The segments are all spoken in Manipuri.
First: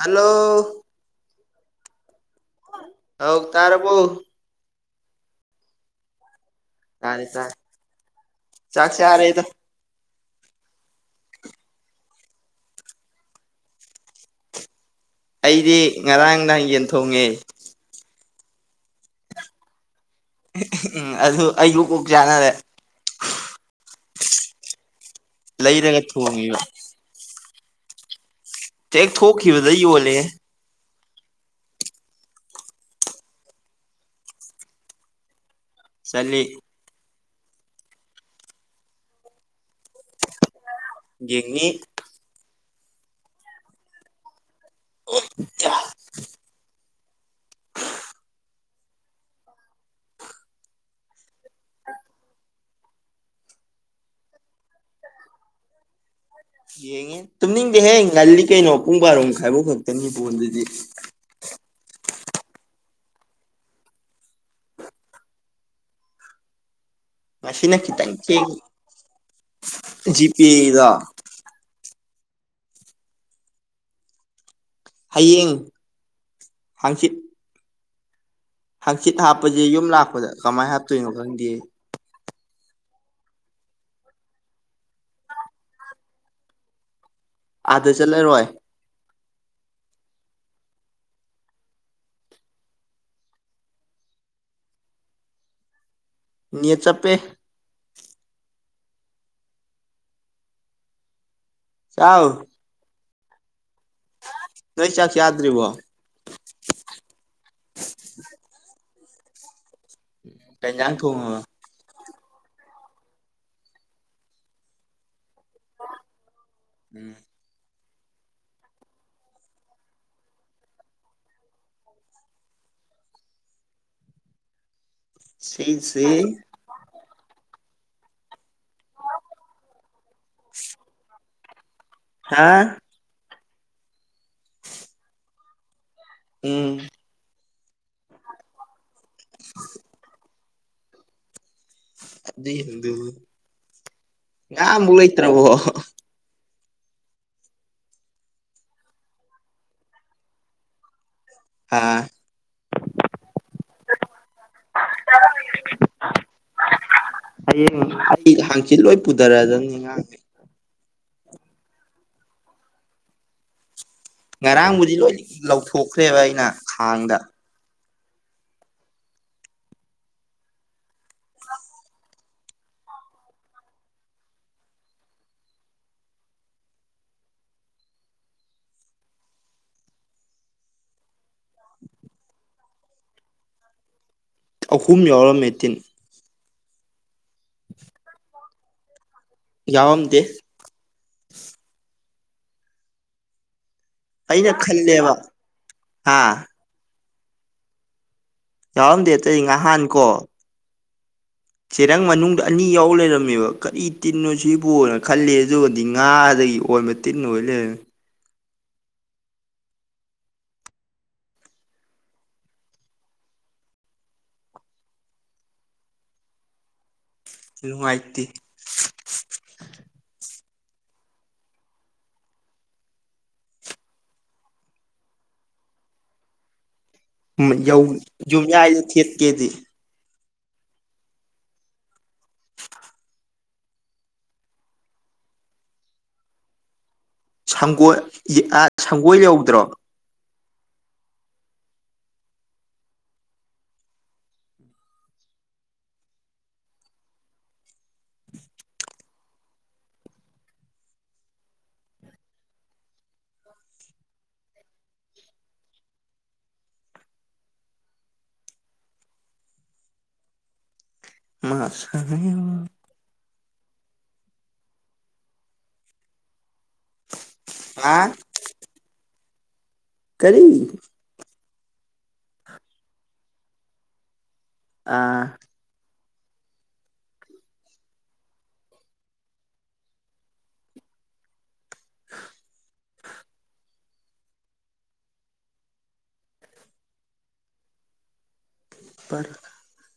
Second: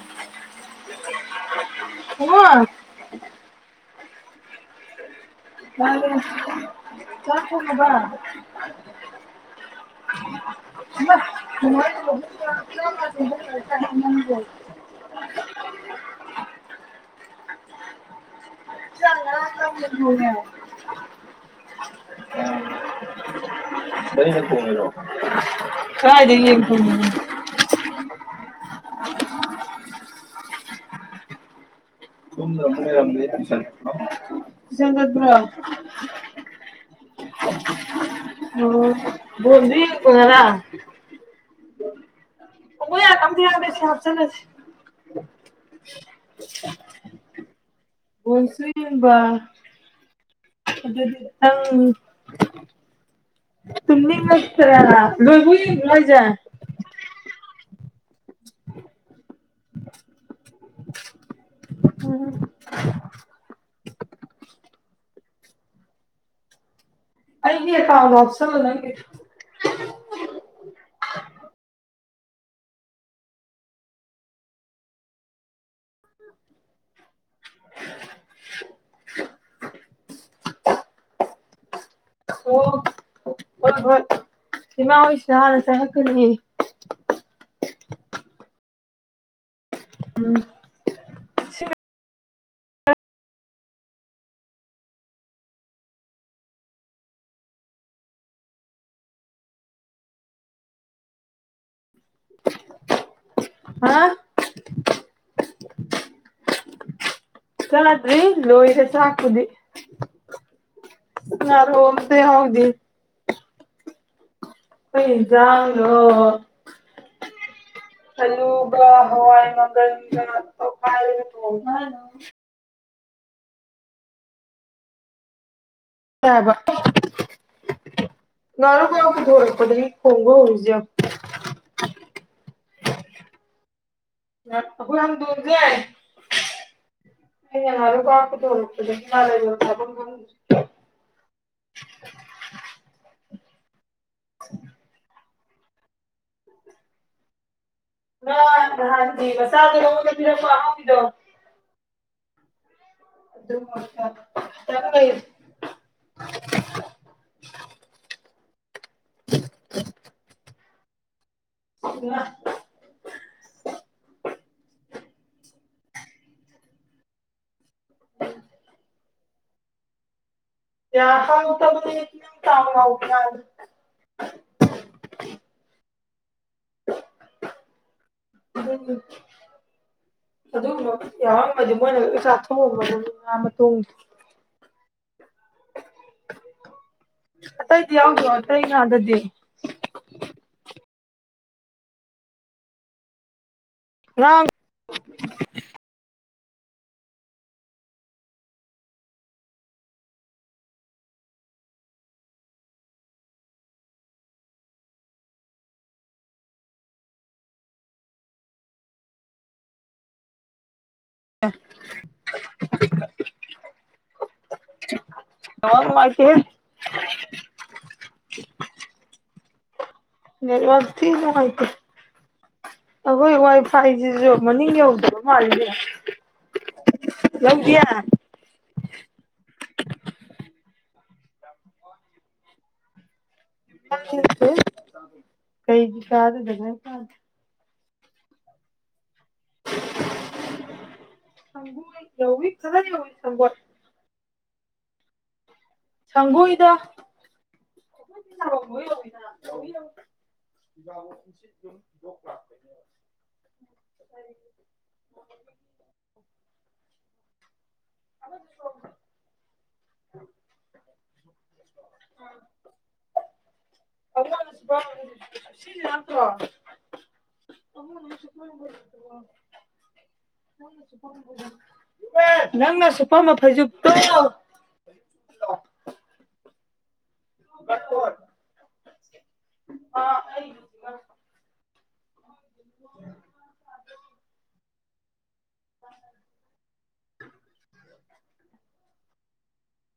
ꯍꯂꯣ ꯍ ꯍꯧ ꯇꯔꯕꯨꯣ ꯇꯥꯔꯦ ꯇꯥꯔꯦ [unintelligible] ꯆꯥꯛ ꯆꯥꯔꯦꯗ ꯆꯕ [unintelligible] ꯑꯩꯗꯤ ꯉꯔꯥꯡ ꯅꯍꯥꯟ ꯌꯦꯟ ꯊꯣꯡꯉꯦ [unintelligible] ꯎꯝ ꯑꯗꯨ ꯑꯩꯕꯨꯨ ꯀꯣꯛ ꯆꯥꯅꯔꯦ ꯅꯪꯅ ꯊꯣꯡꯉꯤꯔꯣ ꯂꯩꯔꯒ ꯀꯥꯏꯗꯩ ꯌꯦꯟ ꯊꯣꯡꯉꯕ ꯊꯣꯡꯉꯤꯅꯣ [unintelligible] ꯇ ꯊ ꯊꯣꯛꯀꯤꯈꯤꯕꯕꯗꯏꯣꯅꯦ ꯇꯨ ꯇꯨꯁꯠꯇ꯭ꯔ ꯆꯠꯂꯤ ꯑꯣ ꯣꯕꯤ ꯀꯅꯔ ꯌꯦꯤ ꯑꯣ ꯌꯥ ꯀꯝ ꯊ ꯌꯥꯗꯁꯤ ꯍꯥꯞ ꯆꯁꯤ [unintelligible] ꯣꯜꯁꯨ ꯌꯦꯕ ꯑꯗꯨꯪ ꯇꯅꯤ ꯃꯁ꯭ꯔ ꯃꯖꯥ ꯌꯦꯍꯦ ꯇꯨꯕꯤꯍꯦ ꯉꯜꯂꯤ ꯀꯩꯅꯣ ꯄꯨꯡ ꯕꯥꯔꯣꯃ ꯈꯥꯏꯐꯧ ꯈꯛꯇꯅꯤ ꯐꯣꯟꯗꯨꯗꯤ ꯎꯝ ꯑꯩꯒꯤ ꯃꯁꯤꯤꯟ ꯀꯈꯤ ꯇꯪ ꯑꯦꯀꯥꯎꯟꯗꯣ ꯀꯦ ꯍꯥꯞꯆꯜꯂꯣ ꯅꯪꯒꯤ ꯖꯤ ꯄꯦꯗ ꯍꯌꯦꯡ ꯍꯥꯡꯆꯤꯠ [unintelligible] ꯍꯪꯆꯤꯠ ꯍꯥꯞꯄꯁꯦ ꯌꯨꯝ ꯂꯥꯛꯄꯗ ꯀꯃꯥꯏꯅ ꯍꯥꯞꯇꯣꯏꯅꯣ ꯈꯪꯗꯦ ꯁꯤꯅꯥ ꯍꯧꯁ ꯌꯥꯔ ꯆ ꯀꯅꯤ ꯑꯥꯗ ꯆꯠꯂꯔꯣꯏ ꯎꯝ ꯅꯦ ꯆꯞꯄꯦ ꯆꯥꯎꯥꯎ ꯎ ꯅꯣꯏ ꯆꯥꯛ ꯆꯗ꯭ꯔꯤꯕꯣ [inaudible] ꯆ꯭ꯔꯤ ꯂꯣꯍꯤ ꯍꯁ ꯍꯥꯀꯨꯗꯤ ꯎ ꯀꯩꯅꯥꯡ ꯊꯉ ꯐꯦ ꯍꯥꯎꯗꯤ ꯎ ꯌꯥꯥꯅꯣ ꯆꯂꯨꯕ ꯍꯋꯥ ꯃꯒ ꯐ ꯎ ꯁꯤ ꯁꯤ [inaudible] ꯅꯨ ꯀ ꯀꯗꯣꯔꯛꯄꯗ ꯍꯣꯡꯒ ꯍꯁꯤ [inaudible] ꯑ ꯑ ꯍꯣꯏ ꯗꯖ ꯍꯥꯏ ꯎꯝ ꯑ ꯑꯗꯨ ꯀꯐ ꯇꯣꯂꯛꯇꯗꯤ [unintelligible] ꯊꯞ ꯉ ꯃꯡꯂꯣꯏ ꯇꯔꯕꯣ [unintelligible] ꯃꯁꯥꯗ ꯑꯗꯣ ꯍꯥ ꯑꯗꯨ ꯈꯤꯇꯪ ꯂꯩ ꯍꯌꯦꯡ ꯑꯩ ꯍꯥꯡꯆꯤꯠ ꯂꯣꯏ ꯄꯨꯊꯔꯛꯑꯗꯅꯤ ꯉꯥꯡꯅꯦ ꯑ ꯉꯔꯥꯡꯕꯨꯗꯤ ꯂꯣꯏ ꯂꯧꯊꯣꯛꯈ꯭ꯔꯦꯕ ꯑꯩꯅ ꯈꯥꯡꯗ [unintelligible] ꯌꯥ [unintelligible] ꯇꯥꯎ ꯑ ꯌꯥꯎꯃꯗꯤ ꯃꯣꯏꯅ ꯆꯥ ꯊꯣꯡꯑꯕ ꯇ ꯑꯍꯨꯝ ꯌꯥꯎꯔꯝꯃꯦ ꯇꯤꯟ ꯑꯁꯥꯏꯗꯤ ꯌꯥꯎꯗꯣ ꯀ ꯉꯗꯗꯤ ꯌꯥꯋꯥꯝꯗꯤ ꯉꯥ ꯑꯩꯅ ꯅꯦꯠꯋꯥꯛ ꯈꯜꯂꯦꯕ ꯍꯥ ꯌꯥꯎꯔꯝꯗꯦ ꯑꯇꯩ ꯉꯍꯥꯟ ꯀꯣ ꯆꯦꯔꯪ ꯃꯅꯨꯡꯗ ꯑꯅꯤ ꯌꯥꯎ ꯂꯩꯔꯝꯃꯦꯕ ꯀꯔꯤ ꯇꯤꯟꯅꯣ ꯁꯤꯕꯣꯅ ꯈꯜꯂꯤ ꯑꯗꯨꯒꯗꯤ ꯉꯥꯗꯒꯤ ꯑꯣꯟꯕ ꯇꯤꯟꯅ ꯑꯣꯏ ꯂꯩꯔꯃꯤ ꯑ ꯌꯥ ꯃꯥꯀꯦ ꯅꯨꯉꯥꯏꯇ‌ꯦ ꯅꯦꯠꯋꯔ ꯊꯤ ꯅꯨꯡꯉꯥꯏꯇꯦ ꯑꯩꯈꯣꯏ ꯋꯥꯏ ꯐꯥꯏꯁꯤꯁꯨ ꯃꯅꯤꯡ ꯌꯧꯗꯕ ꯃꯥꯜꯂꯤꯅꯦ ꯌꯧ ꯌꯨ ꯌꯧꯗꯤꯌꯦ ꯌꯨꯝꯌꯥꯏꯗ ꯊ‌ꯦꯠ ꯀꯦꯗꯤ ꯀꯩ ꯆꯥꯗꯗꯅ ꯁꯪꯒꯣꯜ [unintelligible] ꯁꯪꯒ‌ꯣꯏ ꯌꯧꯗ꯭ꯔꯣ ꯁꯪꯒ‌ꯣꯏ ꯌꯧꯏ [unintelligible] ꯁꯪꯒꯣꯏꯗ [unintelligible] [unintelligible] ꯃꯥꯁ [unintelligible] [unintelligible] [unintelligible] [unintelligible] ꯑꯥ ꯀꯔꯤ ꯅꯪꯅ ꯁꯨꯄꯝꯕ ꯐꯩꯖꯨꯞꯇ‌ꯣ ꯑꯥ [unintelligible] ꯑ [unintelligible]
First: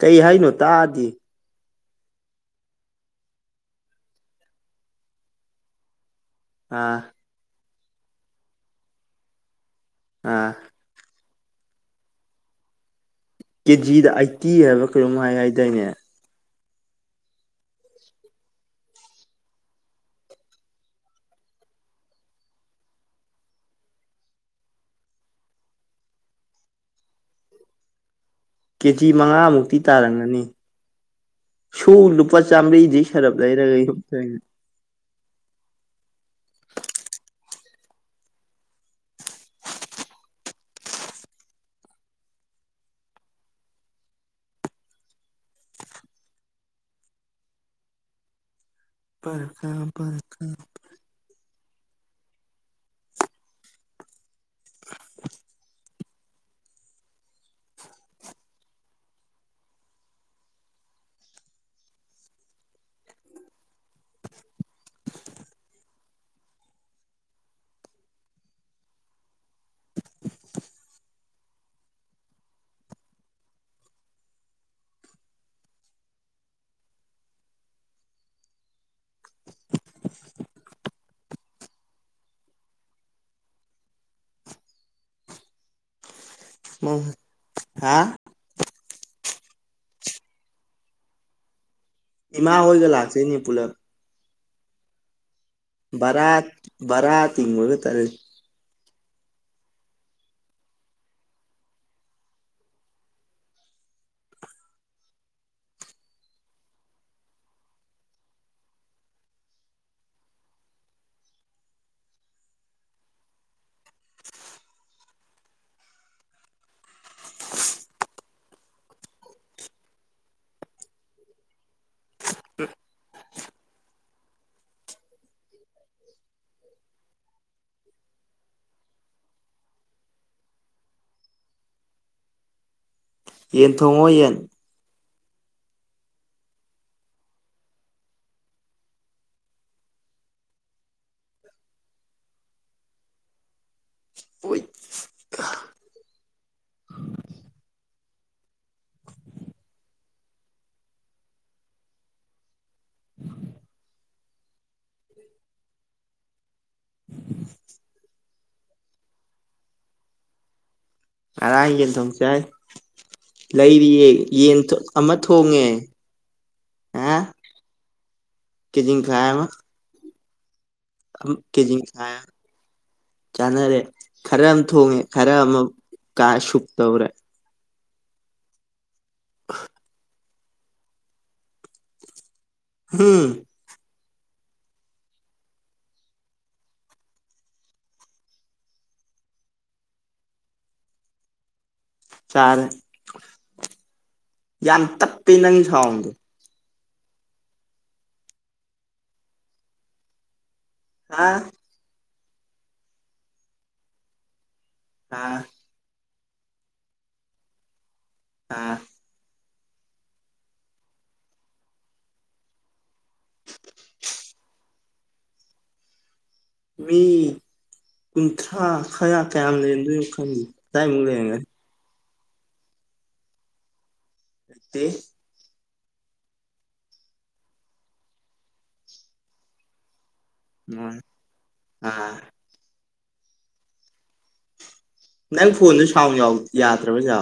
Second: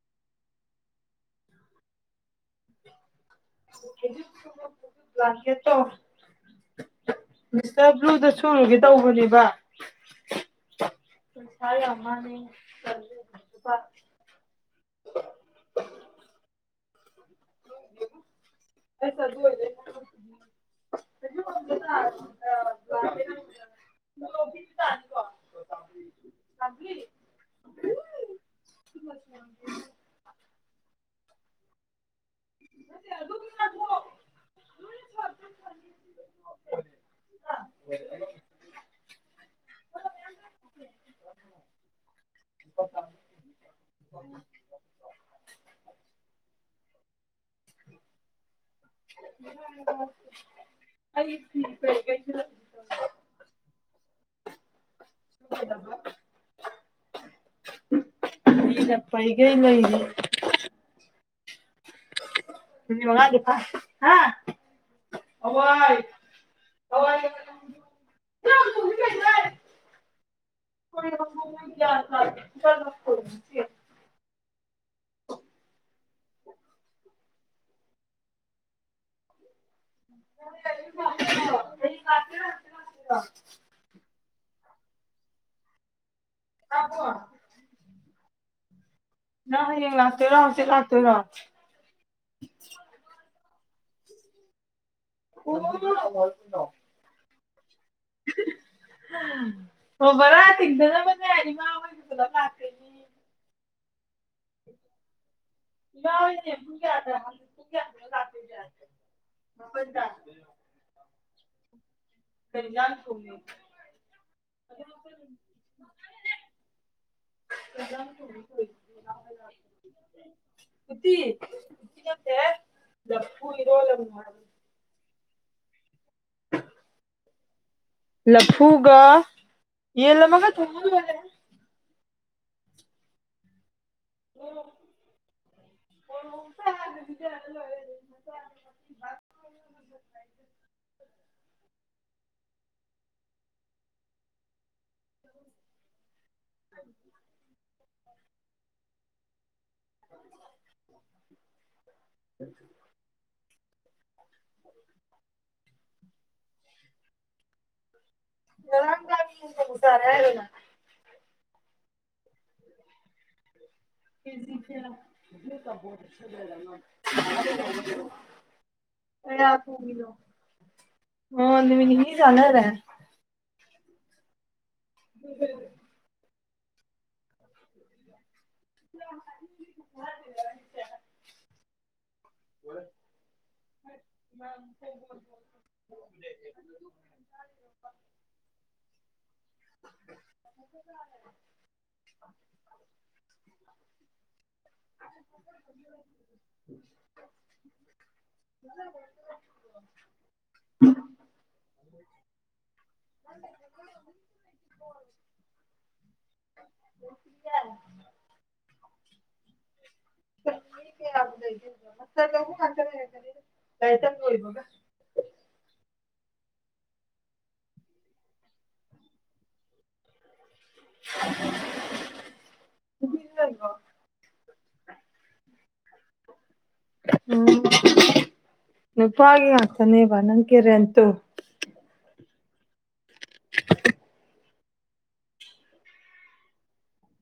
ꯀꯩ ꯍꯥꯏ ꯅꯣ ꯇꯥꯗꯤ ꯕ꯭ꯂꯥꯡꯀ‌ꯦꯠꯇ‌ꯣ ꯑꯥ ꯃꯤꯁꯇꯔ ꯕ꯭ꯂꯨꯗ ꯁꯨꯔꯨꯒꯦ ꯇꯧꯕꯅꯦꯕ ꯑꯥ ꯄꯩꯁꯥ ꯌꯥꯝ ꯃꯥꯡꯉ‌ꯦ ꯇꯜꯂ‌ꯦ ꯀꯦꯖꯤꯗ ꯑꯠꯇꯤ ꯍꯥꯏꯕ ꯀꯩꯅꯣꯝ ꯍꯥꯏ ꯍꯥꯏꯗꯥꯏꯅꯦ [unintelligible] ꯀꯦꯖꯤ ꯃꯉꯥꯃꯨꯛꯇꯤ ꯇꯥꯔꯝꯒꯅꯤ ꯁꯨ ꯂꯨꯄꯥ ꯆꯥꯝꯃꯔꯤꯗꯤ ꯑꯗꯨ ꯁꯔꯞ ꯂꯩꯔꯒ ꯌꯨꯝ ꯑꯣꯏꯔꯗꯤ [unintelligible] ꯄꯔꯈꯥ ꯄꯔꯈꯥ ꯑꯩ ꯐꯤ ꯀꯩ ꯀꯩ [unintelligible] ꯄꯩꯒꯩ ꯂꯩꯔꯤ ꯃꯤꯅꯤꯠ ꯃꯉꯥꯗꯤ ꯐꯥꯔ‌‌ꯦ ꯑꯍ‌ꯣꯏ [unintelligible] [unintelligible] [unintelligible] [unintelligible] ꯍꯥ ꯅꯪ ꯍꯌꯦꯡ ꯂꯥꯛꯇꯣꯏꯔꯣ ꯍꯧꯖꯤꯛ ꯂꯥꯛꯇꯣꯏꯔꯣ ꯏꯃꯥ ꯍꯗ ꯂꯥꯛꯁꯅꯤ ꯄꯨꯂꯞ ꯔꯠ ꯔꯠ ꯇ ꯇꯔꯦ ꯍꯕꯔ ꯇꯗꯅ ꯃ ꯍꯥꯏꯅꯤ ꯃꯥ ꯂꯥꯛꯀ ꯌꯥ ꯌꯥ ꯊ [unintelligible] ꯔꯣ ꯂꯐꯨꯒ ꯌꯦ ꯂꯒ ꯌꯦꯟ ꯁꯉ ꯌꯦꯟ [inaudible] ꯍꯣꯏ ꯑꯝ ꯎꯝ ꯎ ꯂꯥꯡ ꯀꯁꯥꯔꯦꯔ ꯑꯔꯒ ꯊꯝꯁꯥꯏ ꯑ [inaudible] ꯀꯦꯖꯤ ꯃꯈꯥꯏ ꯀ ꯑꯃ ꯌꯥ ꯐꯕꯤ ꯂꯣ ꯀꯦꯖꯤ ꯆꯥꯅꯔꯦ ꯆꯅꯔꯦ ꯈꯔꯦꯝ ꯊꯣꯡꯉꯦ ꯈꯔ ꯑꯃꯨꯛ ꯀ ꯇꯧ꯭ꯔꯦ [inaudible] ꯍꯝ [inaudible] ꯆꯥꯔꯦ ꯌꯥꯝ ꯇꯞꯄꯤꯅ ꯈꯒꯦ [inaudible] ꯍꯥꯥ [inaudible] ꯑꯥ [inaudible] ꯀꯖ ꯑꯥ ꯂꯩ ꯆ ꯂꯕꯒ ꯃꯤ ꯀꯨꯟꯊ꯭ꯔꯥ ꯈꯔ ꯀꯌꯥꯝ ꯂꯩꯔꯝꯗꯣꯏꯅꯣ ꯈꯪꯗꯦ ꯇꯥꯏ ꯃꯡꯂ ꯌꯦꯒ ꯒ ꯑꯦ ꯎ ꯅꯨꯄꯦ ꯍꯥ ꯆꯅꯤ ꯎꯝ [inaudible] ꯑꯥ ꯅꯪ ꯐꯣꯟꯁꯨ ꯁꯥꯎꯟ ꯌꯥꯗ꯭ꯔꯕ ꯆꯦ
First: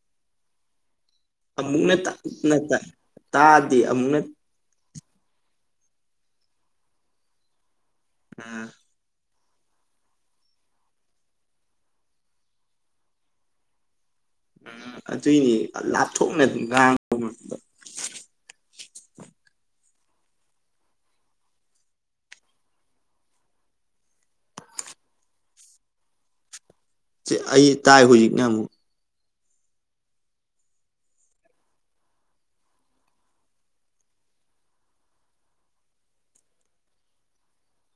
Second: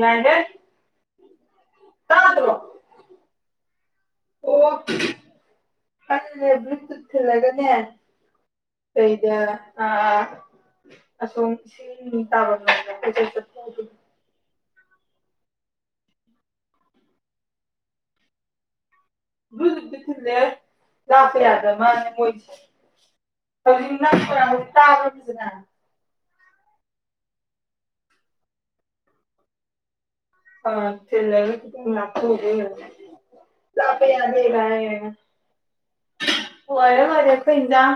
ꯌꯥꯏꯍꯦ ꯇꯥꯗ꯭ꯔꯣ ꯑꯃꯨꯛꯅ ꯇꯥꯗꯤ ꯑꯃꯨꯛꯅ ꯕꯨꯜꯇꯨꯠ ꯊꯤꯜꯂꯒꯅꯦ ꯎꯝ ꯀꯩꯗ ꯑꯁꯣꯝ ꯏꯁꯤꯡ ꯇꯥꯕꯝ ꯂꯣꯝꯗ ꯀꯣꯏꯆꯠ ꯆꯠꯄ ꯑꯗꯨꯒꯤꯅꯦ ꯎꯝ ꯑꯗꯨꯏꯅꯦ ꯂꯥꯞꯊꯣꯛꯅ ꯑꯗꯨꯝ ꯉꯥꯡꯕ ꯃꯟꯕ ꯕꯨꯜꯇꯨꯠꯇꯤ ꯊꯤꯜꯂꯦ ꯍꯦ ꯂꯞꯄꯥ ꯌꯥꯗ ꯃꯥꯜꯂꯦ ꯃꯣꯏꯁꯦ ꯍꯧꯖꯤꯛ ꯇꯥꯔꯕꯣ ꯐꯖꯅ ꯑꯩ ꯇꯥꯏ ꯍꯧꯖꯤꯛꯅ ꯑꯃꯨꯛ ꯊꯤꯜꯂꯒ ꯂꯞꯊꯣꯛꯄ ꯑꯃꯨꯛ ꯂꯞꯄ ꯌꯗꯦꯒꯅ ꯑꯣꯏꯔꯝꯅꯤ ꯂꯣꯏꯔꯦ ꯂꯣꯏꯔꯦ ꯑꯩꯈꯣꯢ ꯢꯟꯖꯥꯡ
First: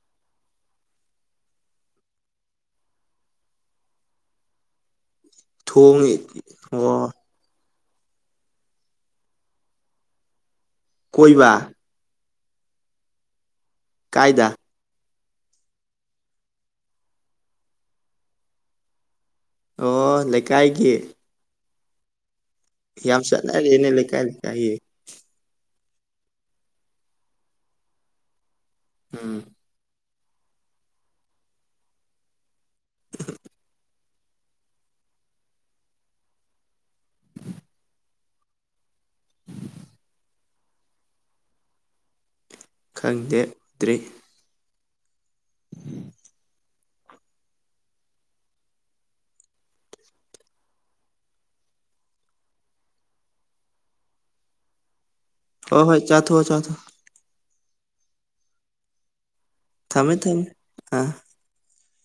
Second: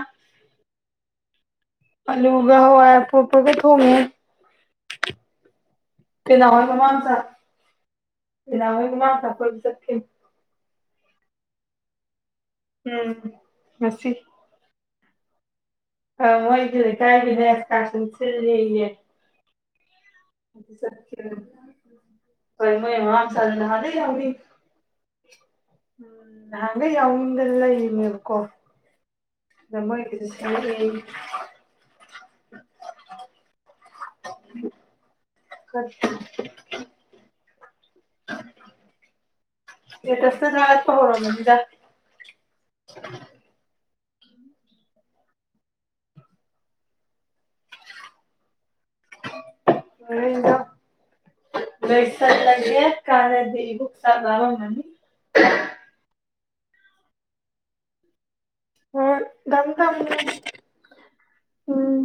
ꯑꯂꯨꯒ ꯍꯋꯥꯏ ꯑꯄꯣꯞꯄꯒ ꯊꯣꯡꯉꯦ ꯊꯣꯡꯉꯦ ꯑꯣ ꯃꯝꯃꯥ ꯃꯆꯥ ꯀꯣꯏꯕ ꯆꯠꯈꯤꯕꯅꯦ ꯀꯣꯏꯕ ꯎꯝ ꯉꯁꯤ ꯀꯥꯏꯗ ꯃꯣꯏꯒꯤ ꯂꯩꯀꯥꯏꯒꯤ ꯑꯦꯁꯀꯔꯁꯟ ꯁꯤꯜꯂꯦꯌꯦ ꯑꯣ ꯂꯩꯀꯥꯏꯒꯤ ꯎꯝ ꯌꯝ ꯆꯠꯅꯔꯦꯅꯦ ꯂꯩꯀꯥꯏ ꯂꯩꯀꯥꯏꯒꯤ ꯎꯝ ꯅꯍꯟꯗꯩ ꯌꯥꯎꯅꯤꯡꯗꯅ ꯂꯩꯔꯤꯅꯦꯕꯀꯣ ꯎꯝ [inaudible] [inaudible] ꯏꯁꯇꯦ ꯇꯁꯇ ꯊꯒꯠꯄ ꯍꯧꯔꯝꯃꯅꯤꯗ ꯈꯪꯗꯦ ꯇ꯭ꯔꯦ ꯂꯣꯏꯁꯜꯂꯒꯦ ꯀꯥꯅꯗꯦ ꯏꯕꯣꯛ ꯆꯥꯛ ꯂꯝꯃꯝꯃꯅꯤ ꯍꯣꯏ ꯍꯣꯏ [inaudible] ꯍꯣꯏ ꯊꯝꯃꯦ ꯊꯝꯃꯦ ꯑ ꯎꯝ